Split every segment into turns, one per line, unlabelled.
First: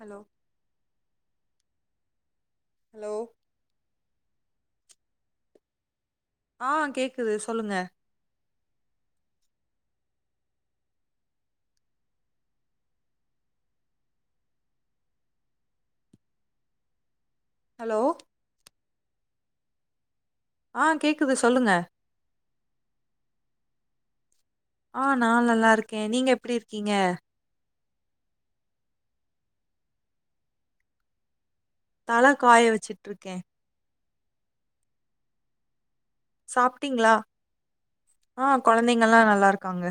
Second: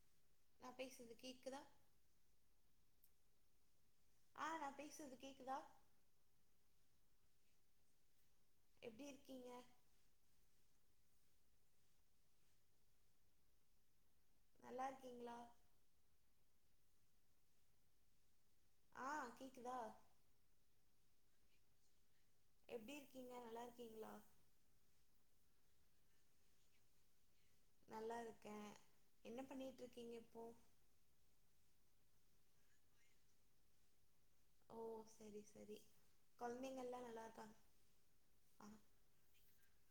Hello
நா பேசுறது கேக்குதா
ஹலோ
நான் பேசுறது கேக்குதா
ஆஹ் கேக்குது சொல்லுங்க
எப்டி இருக்கிங்க நல்லா இருக்கீங்களா
ஹலோ
ஆஹ் கேக்குதா
ஆஹ் கேக்குது சொல்லுங்க
எப்படி இருக்கீங்க நல்லா இருக்கீங்களா
ஆஹ் நான் நல்லா இருக்கேன் நீங்க எப்படி இருக்கீங்க
நல்லா இருக்கேன் என்ன பண்ணிட்ருக்கீங்க இப்போ
தல காய வச்சுட்ருக்கேன்
ஓ செரி செரி
சாப்பிட்டீங்களா ஆஹ்
ஆ
கொழந்தைங்கலாம் நல்லா இருக்காங்க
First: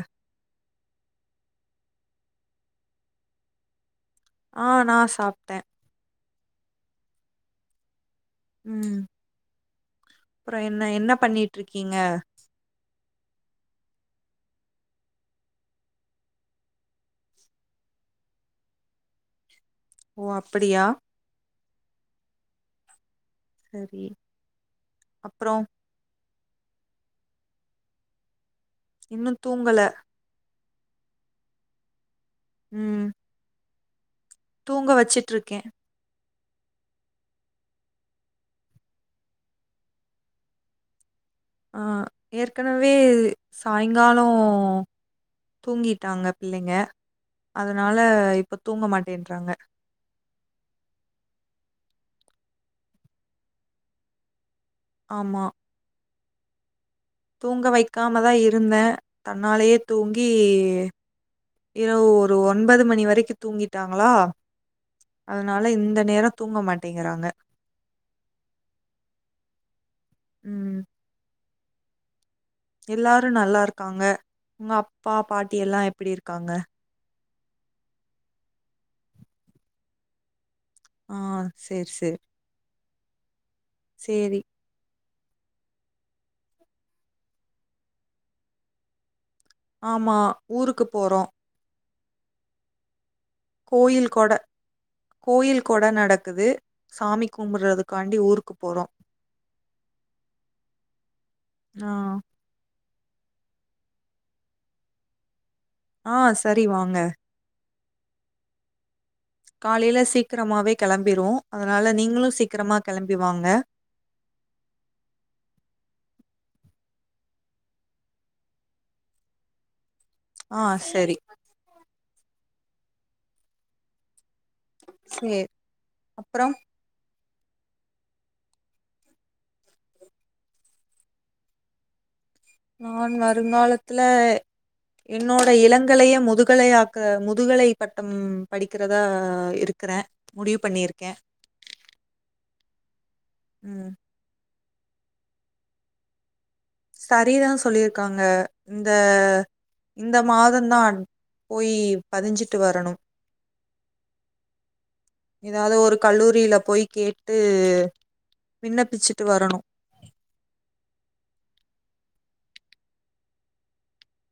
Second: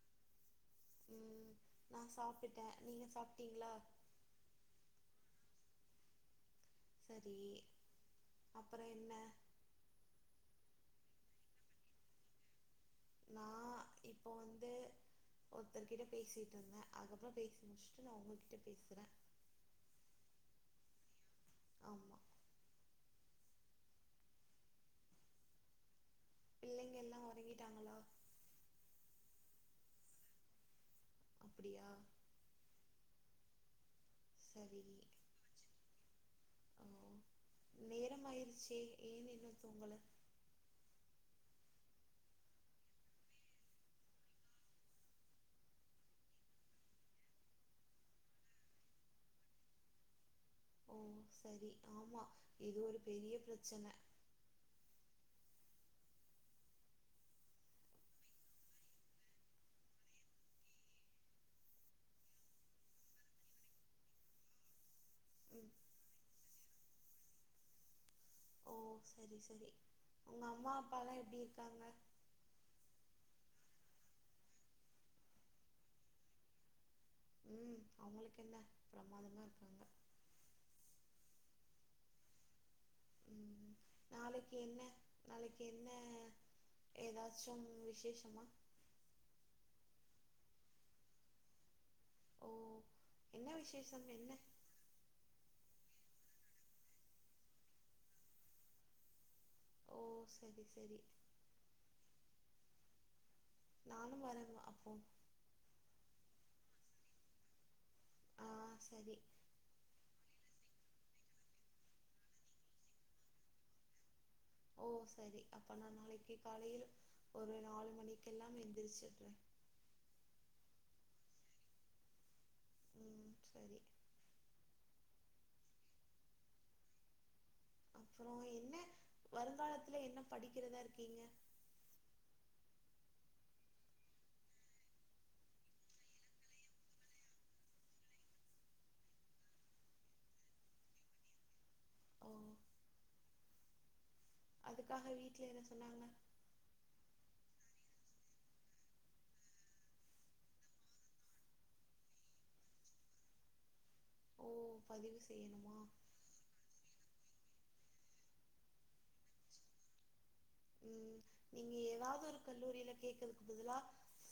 உம் நான் சாப்பிட்டேன் நீங்க சாப்பிட்டீங்களா
ஆஹ் நான் சாப்ட்டே
சரி அப்புறோ
உம்
என்ன
அப்பறோ என்ன என்ன பண்ணிட் ட்ருக்கீங்க
நான் இப்போ வந்து ஒருத்தர் கிட்ட பேசிட்ருந்தேன் அதுக்கப்றோ பேசி முடிச்சுட்டு நான் உங்ககிட்ட பேசுறே
ஓ அப்படியா
ஆமா
செரி அப்றோ
பிள்ளைங்க எல்லாம் ஒறங்கிட்டாங்கள
இன்னும் தூங்கல
அப்படியா
உம்
சரி
தூங்க வச்சிட்ருக்கே
ஓ நேரமாயிருச்சே ஏன் இன்னும் தூங்கல
ஆ ஏற்கனவே சாயங்காலோ தூங்கிட்டாங்க பிள்ளைங்க அதனால இப்போ தூங்க மாட்டேன்றாங்க
ஓ சரி ஆமா இது ஒரு பெரிய பிரச்சன
ஆமா தூங்க வைக்காம தா இருந்தே தன்னாலேயே தூங்கி இரவு ஒரு ஒன்பது மணி வரைக்கு தூங்கிட்டாங்களா அதனால
ம்
இந்த நேரோ தூங்க மாட்டிங்கிறாங்க
ஓ சரி சரி உங்கம்மா அப்பாலா எப்டி இர்
எல்லாரு நல்லா இருக்காங்க உங்கப்பா பாட்டி எல்லா எப்படி இருக்காங்க
உம் அவங்களுக்கு என்ன பிரமாதமா இருக்காங்க
ஆஹ் சேர் சேர்
உம் நாளைக்கு என்ன நாளைக்கு என்ன எதாச்சும் விசேஷமா
ஆமா ஊருக்கு போறோ
ஓ என்ன விசேஷம்
கோயில்
என்ன
கொட கோயில் கொட நடக் குது சாமி கும்படறதுக்காண்டி ஊருக்கு போறோ
ஓ செரி செரி
ஆ.
நானும் வரவா அப்போ
ஆஹ் சரி வாங்க
ஆஹ் சரி
காலைல சீக்கிரமாவே கெளம்பிரு அதனால நீங்களு சீக்கிரமா கெளம்பி வாாங்க
ஓ சரி அப்ப நா நாளைக்கு காலைலு ஒரு நாலு மணிக்கெல்லாம் எந்திரிச்சட்றே
ஆஹ் செரி
உம் சரி
சேர் அப்பறோ
அப்பறோ என்ன வருங்காலத்துல என்ன படிக்கிறதா இருக்கீங்க
நான் வருங்காலத்துல என்னோட இளங்கலைய முதுகலையாக்க முதுகலை பட்டம் படிக்கிறதா இருக்கறே முடிவு பண்ணிருக்கே
ஓ
உம்
அதுக்காக வீட்ல என்ன சொன்னாங்க
சரிதா சொல்லிருக்காங்க இந்த இந்த மாதந்தான் போயி பதிஞ்சிட்டு வரணு
ஓ பதிவு
எதாவது
செய்யணுமா
ஒரு கல்லூரில போய் கேட் டு விண்ணப்பிச்சுட்டு வரணு
உம் நீங்க ஏதாவ்து ஒரு கல்லூரில கேக்கர்துக்கு பதிலா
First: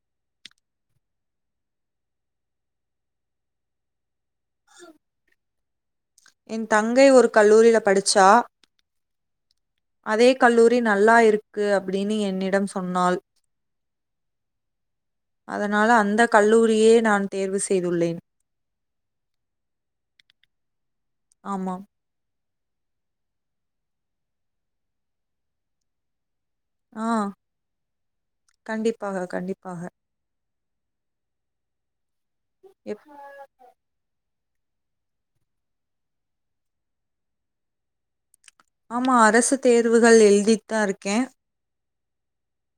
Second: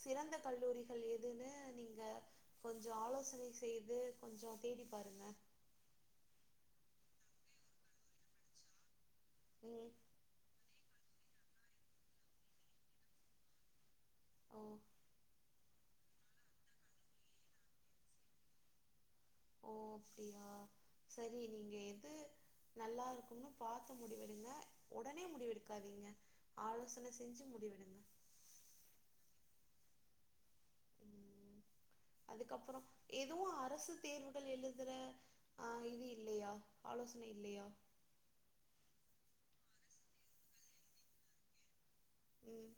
சிறந்த கல்லூரிஹள் எதுன்னு நீங்க கொஞ்சோ ஆலோசனை செய்து கொஞ்சோ தேடி பாருங்க
என் தங்கை ஒரு கல்லூரில படிச்சா
ம்
அதே கல்லூரி நல்லா இரு க்கு அப்படினு என்னிடம் சொன்னாள்
ஓ
அதனால அந்த கல்லூரியே நான் தேர்வு செய்துள்ளேன்
ஓ அப்டியா சரி நீங்க
ஆமாம்
எது நல்லா இருக்கும்னு பார்த்து முடிவெடுங்க உடனே முடிவெடுக்காதீங்க ஆலோசன
ஆஹ்
செஞ்சு முடிவெடுங்க
கண்டிப்பாக கண்டிப்பாக
அதுக்கப்புறம்
எப்
எதுவும் அரசு தேர்வு எழுதுற ஆஹ் இது இல்லையா ஆலோசனை இல்லையா
ஆமா அரசு தேர்வுகள் எழுதித்தான் இருக்கேன்
உம்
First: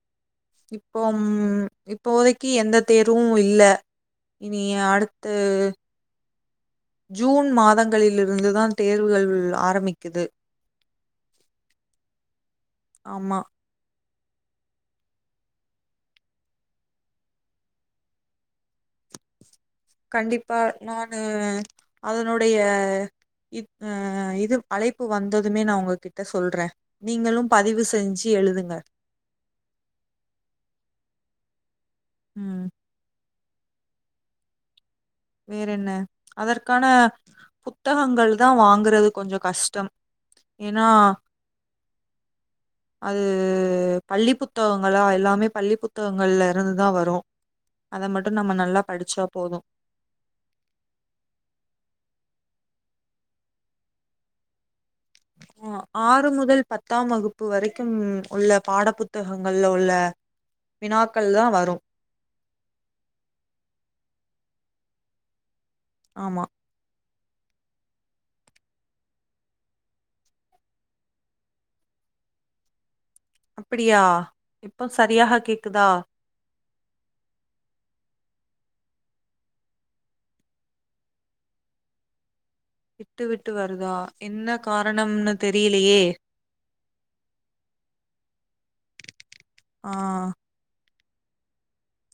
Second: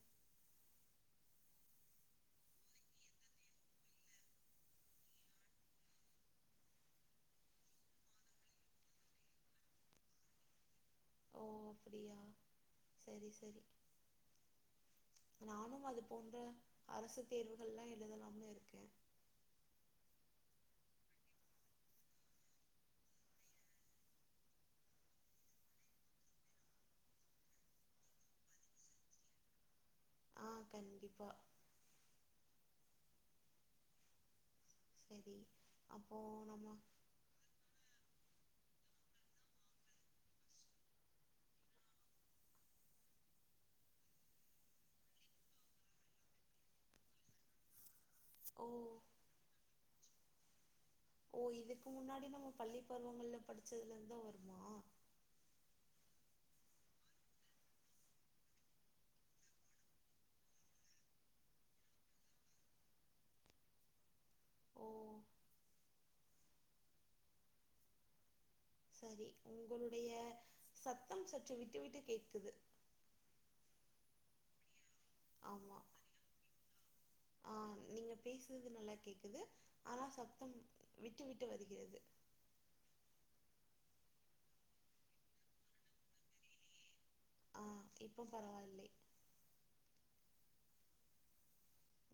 இப்போ ம் இப்போததைக்கு எந்த தேர்வும் இல்லை இனி அடுத்த ஜூன் மாதங்களில இருந்துதான் தேர்வுகள் ஆரம்பிக்குது
ஓ அப்படியா சரி
ஆமா
சரி நானும் அது போன்ற அரசு தேர்வுகள் எல்லாம் எழுதலாம இருக்கேன்
கண்டிப்பா நானு அதனுடைய இ அஹ் இது அழைப்பு வந்ததுமே நான் உங்ககிட்ட சொல்றேன் நீங்களும் பதிவு செஞ்சு எழுதுங்க
ஆஹ் கண்டிப்பா
உம்
சரி
வேற என்ன
அப்போ நம்ம
அதற்கான புத்தகங்கள் தான் வாங்குறது கொஞ்சம் கஷ்டம் ஏன்னா அது பள்ளி புத்தகங்களா எல்லாமே பள்ளி புத்தகங்கள்ல இருந்துதான் வரும் அதை மட்டும் நம்ம
ஓ
நல்லா படிச்சா போதும்
ஓ இதுக்கு முன்னாடி நம்ம பள்ளி பருவங்கள்ல படிச்சதுல இருந்தான் வருமா
ஆஹ் ஆறு முதல் பத்தாம் வகுப்பு வரைக்கும் உள்ள பாட புத்தகங்கள்ல உள்ள வினாக்கள் தான் வரும்
ஓ
ஆமா
சரி உங்களுடைய சத்தம் சற்று விட்டு விட்டு கேட்குது
அப்படியா இப்போ சரியாக கேக்குதா
ஆஹ் நீங்க பேசுறது நல்லா கேக்குது ஆனா சத்தம் விட்டு விட்டு வருகிறது
விட்டு விட்டு வருதா என்ன காரணம்னு தெரியலையே
ஆஹ் இப்போ பராவல்லே
ஆஹ்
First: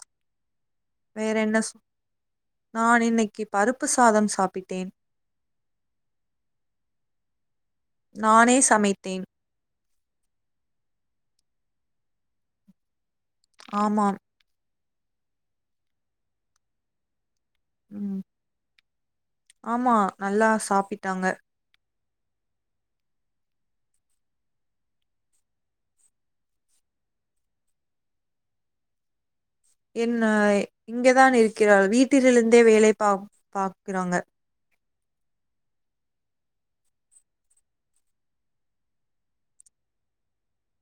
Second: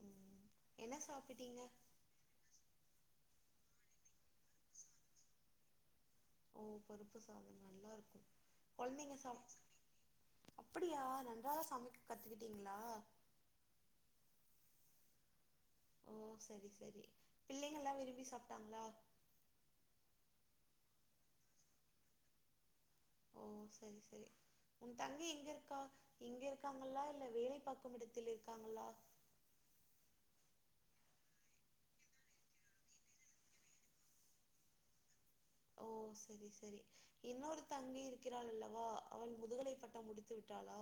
ம் என்ன
வேற என்ன
சாப்பிட்டீங்க
சொ நான் இன்னைக்கு பருப்பு சாதம் சாப்பிட்டேன்
ஓ பருப்பு சாதம் நல்லா இருக்கும்
நானே
கொழந்தைங்க
சமைத்தேன்
சா அப்படியா நன்றாக சமைக்கு கத்துக்கிட்டீங்களா
ஆமா
ஓ சரி சரி பிள்ளைங்கல்லா
உம்
விரும்பி சாப்ட்டாங்களா
ஆமா நல்லா சாப்பி டாங்க
ஓ சரி சரி உன் தங்கை எங்க இருக்கா இங்க இருக்காங்களா இல்ல வேலை பார்க்கும் இடத்தில் இருக்காங்களா
என்ன இங்கதான் இருக்கிறாள் வீட்டிலிருந்தே வேலை பா பாக்கிறாங்க
ஓ சரி சரி இன்னொரு தங்கை இருக்கிறாள் அல்லவா அவள் முதுகலை பட்டம் முடித்து விட்டாளா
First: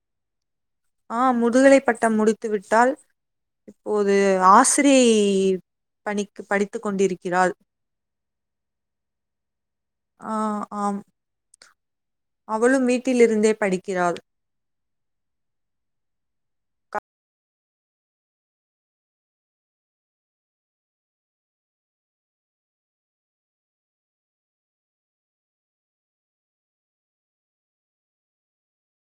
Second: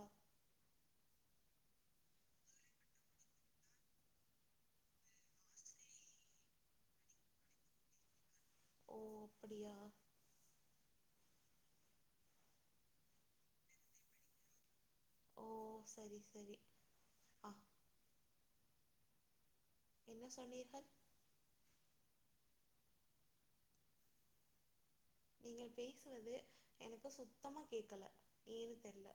ஆஹ் முதுகலை பட்டம் முடித்து விட்டால் இப்போது ஆசிரியை பனிக்கு படித்துக் கொண்டிருக்கிறாள்
ஓ அப்டியா
அவளு வீட்டிலிருந்தே படிக்கிறாள்
ஓ செரி செரி அ என்ன சொன்னீர்கள் நீங்கள் பேசுவது எனக்கு சுத்தமா கேக்கல ஏனு தெர்ல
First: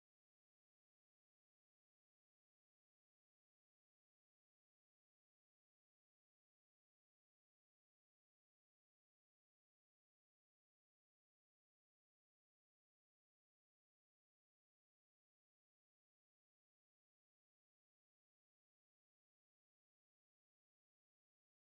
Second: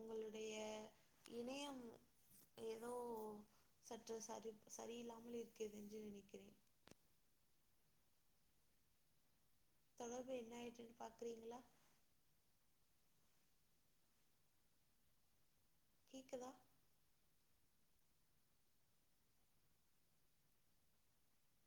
உங்களுடைய இணையம் ஏதோ சற்று சரி சரியில்லாமல் இருக்குது என்று நினைக்கிறேன் தொடர்பு என்ன ஆயிட்டுனு பாக்குறீங்களா கேக்குதா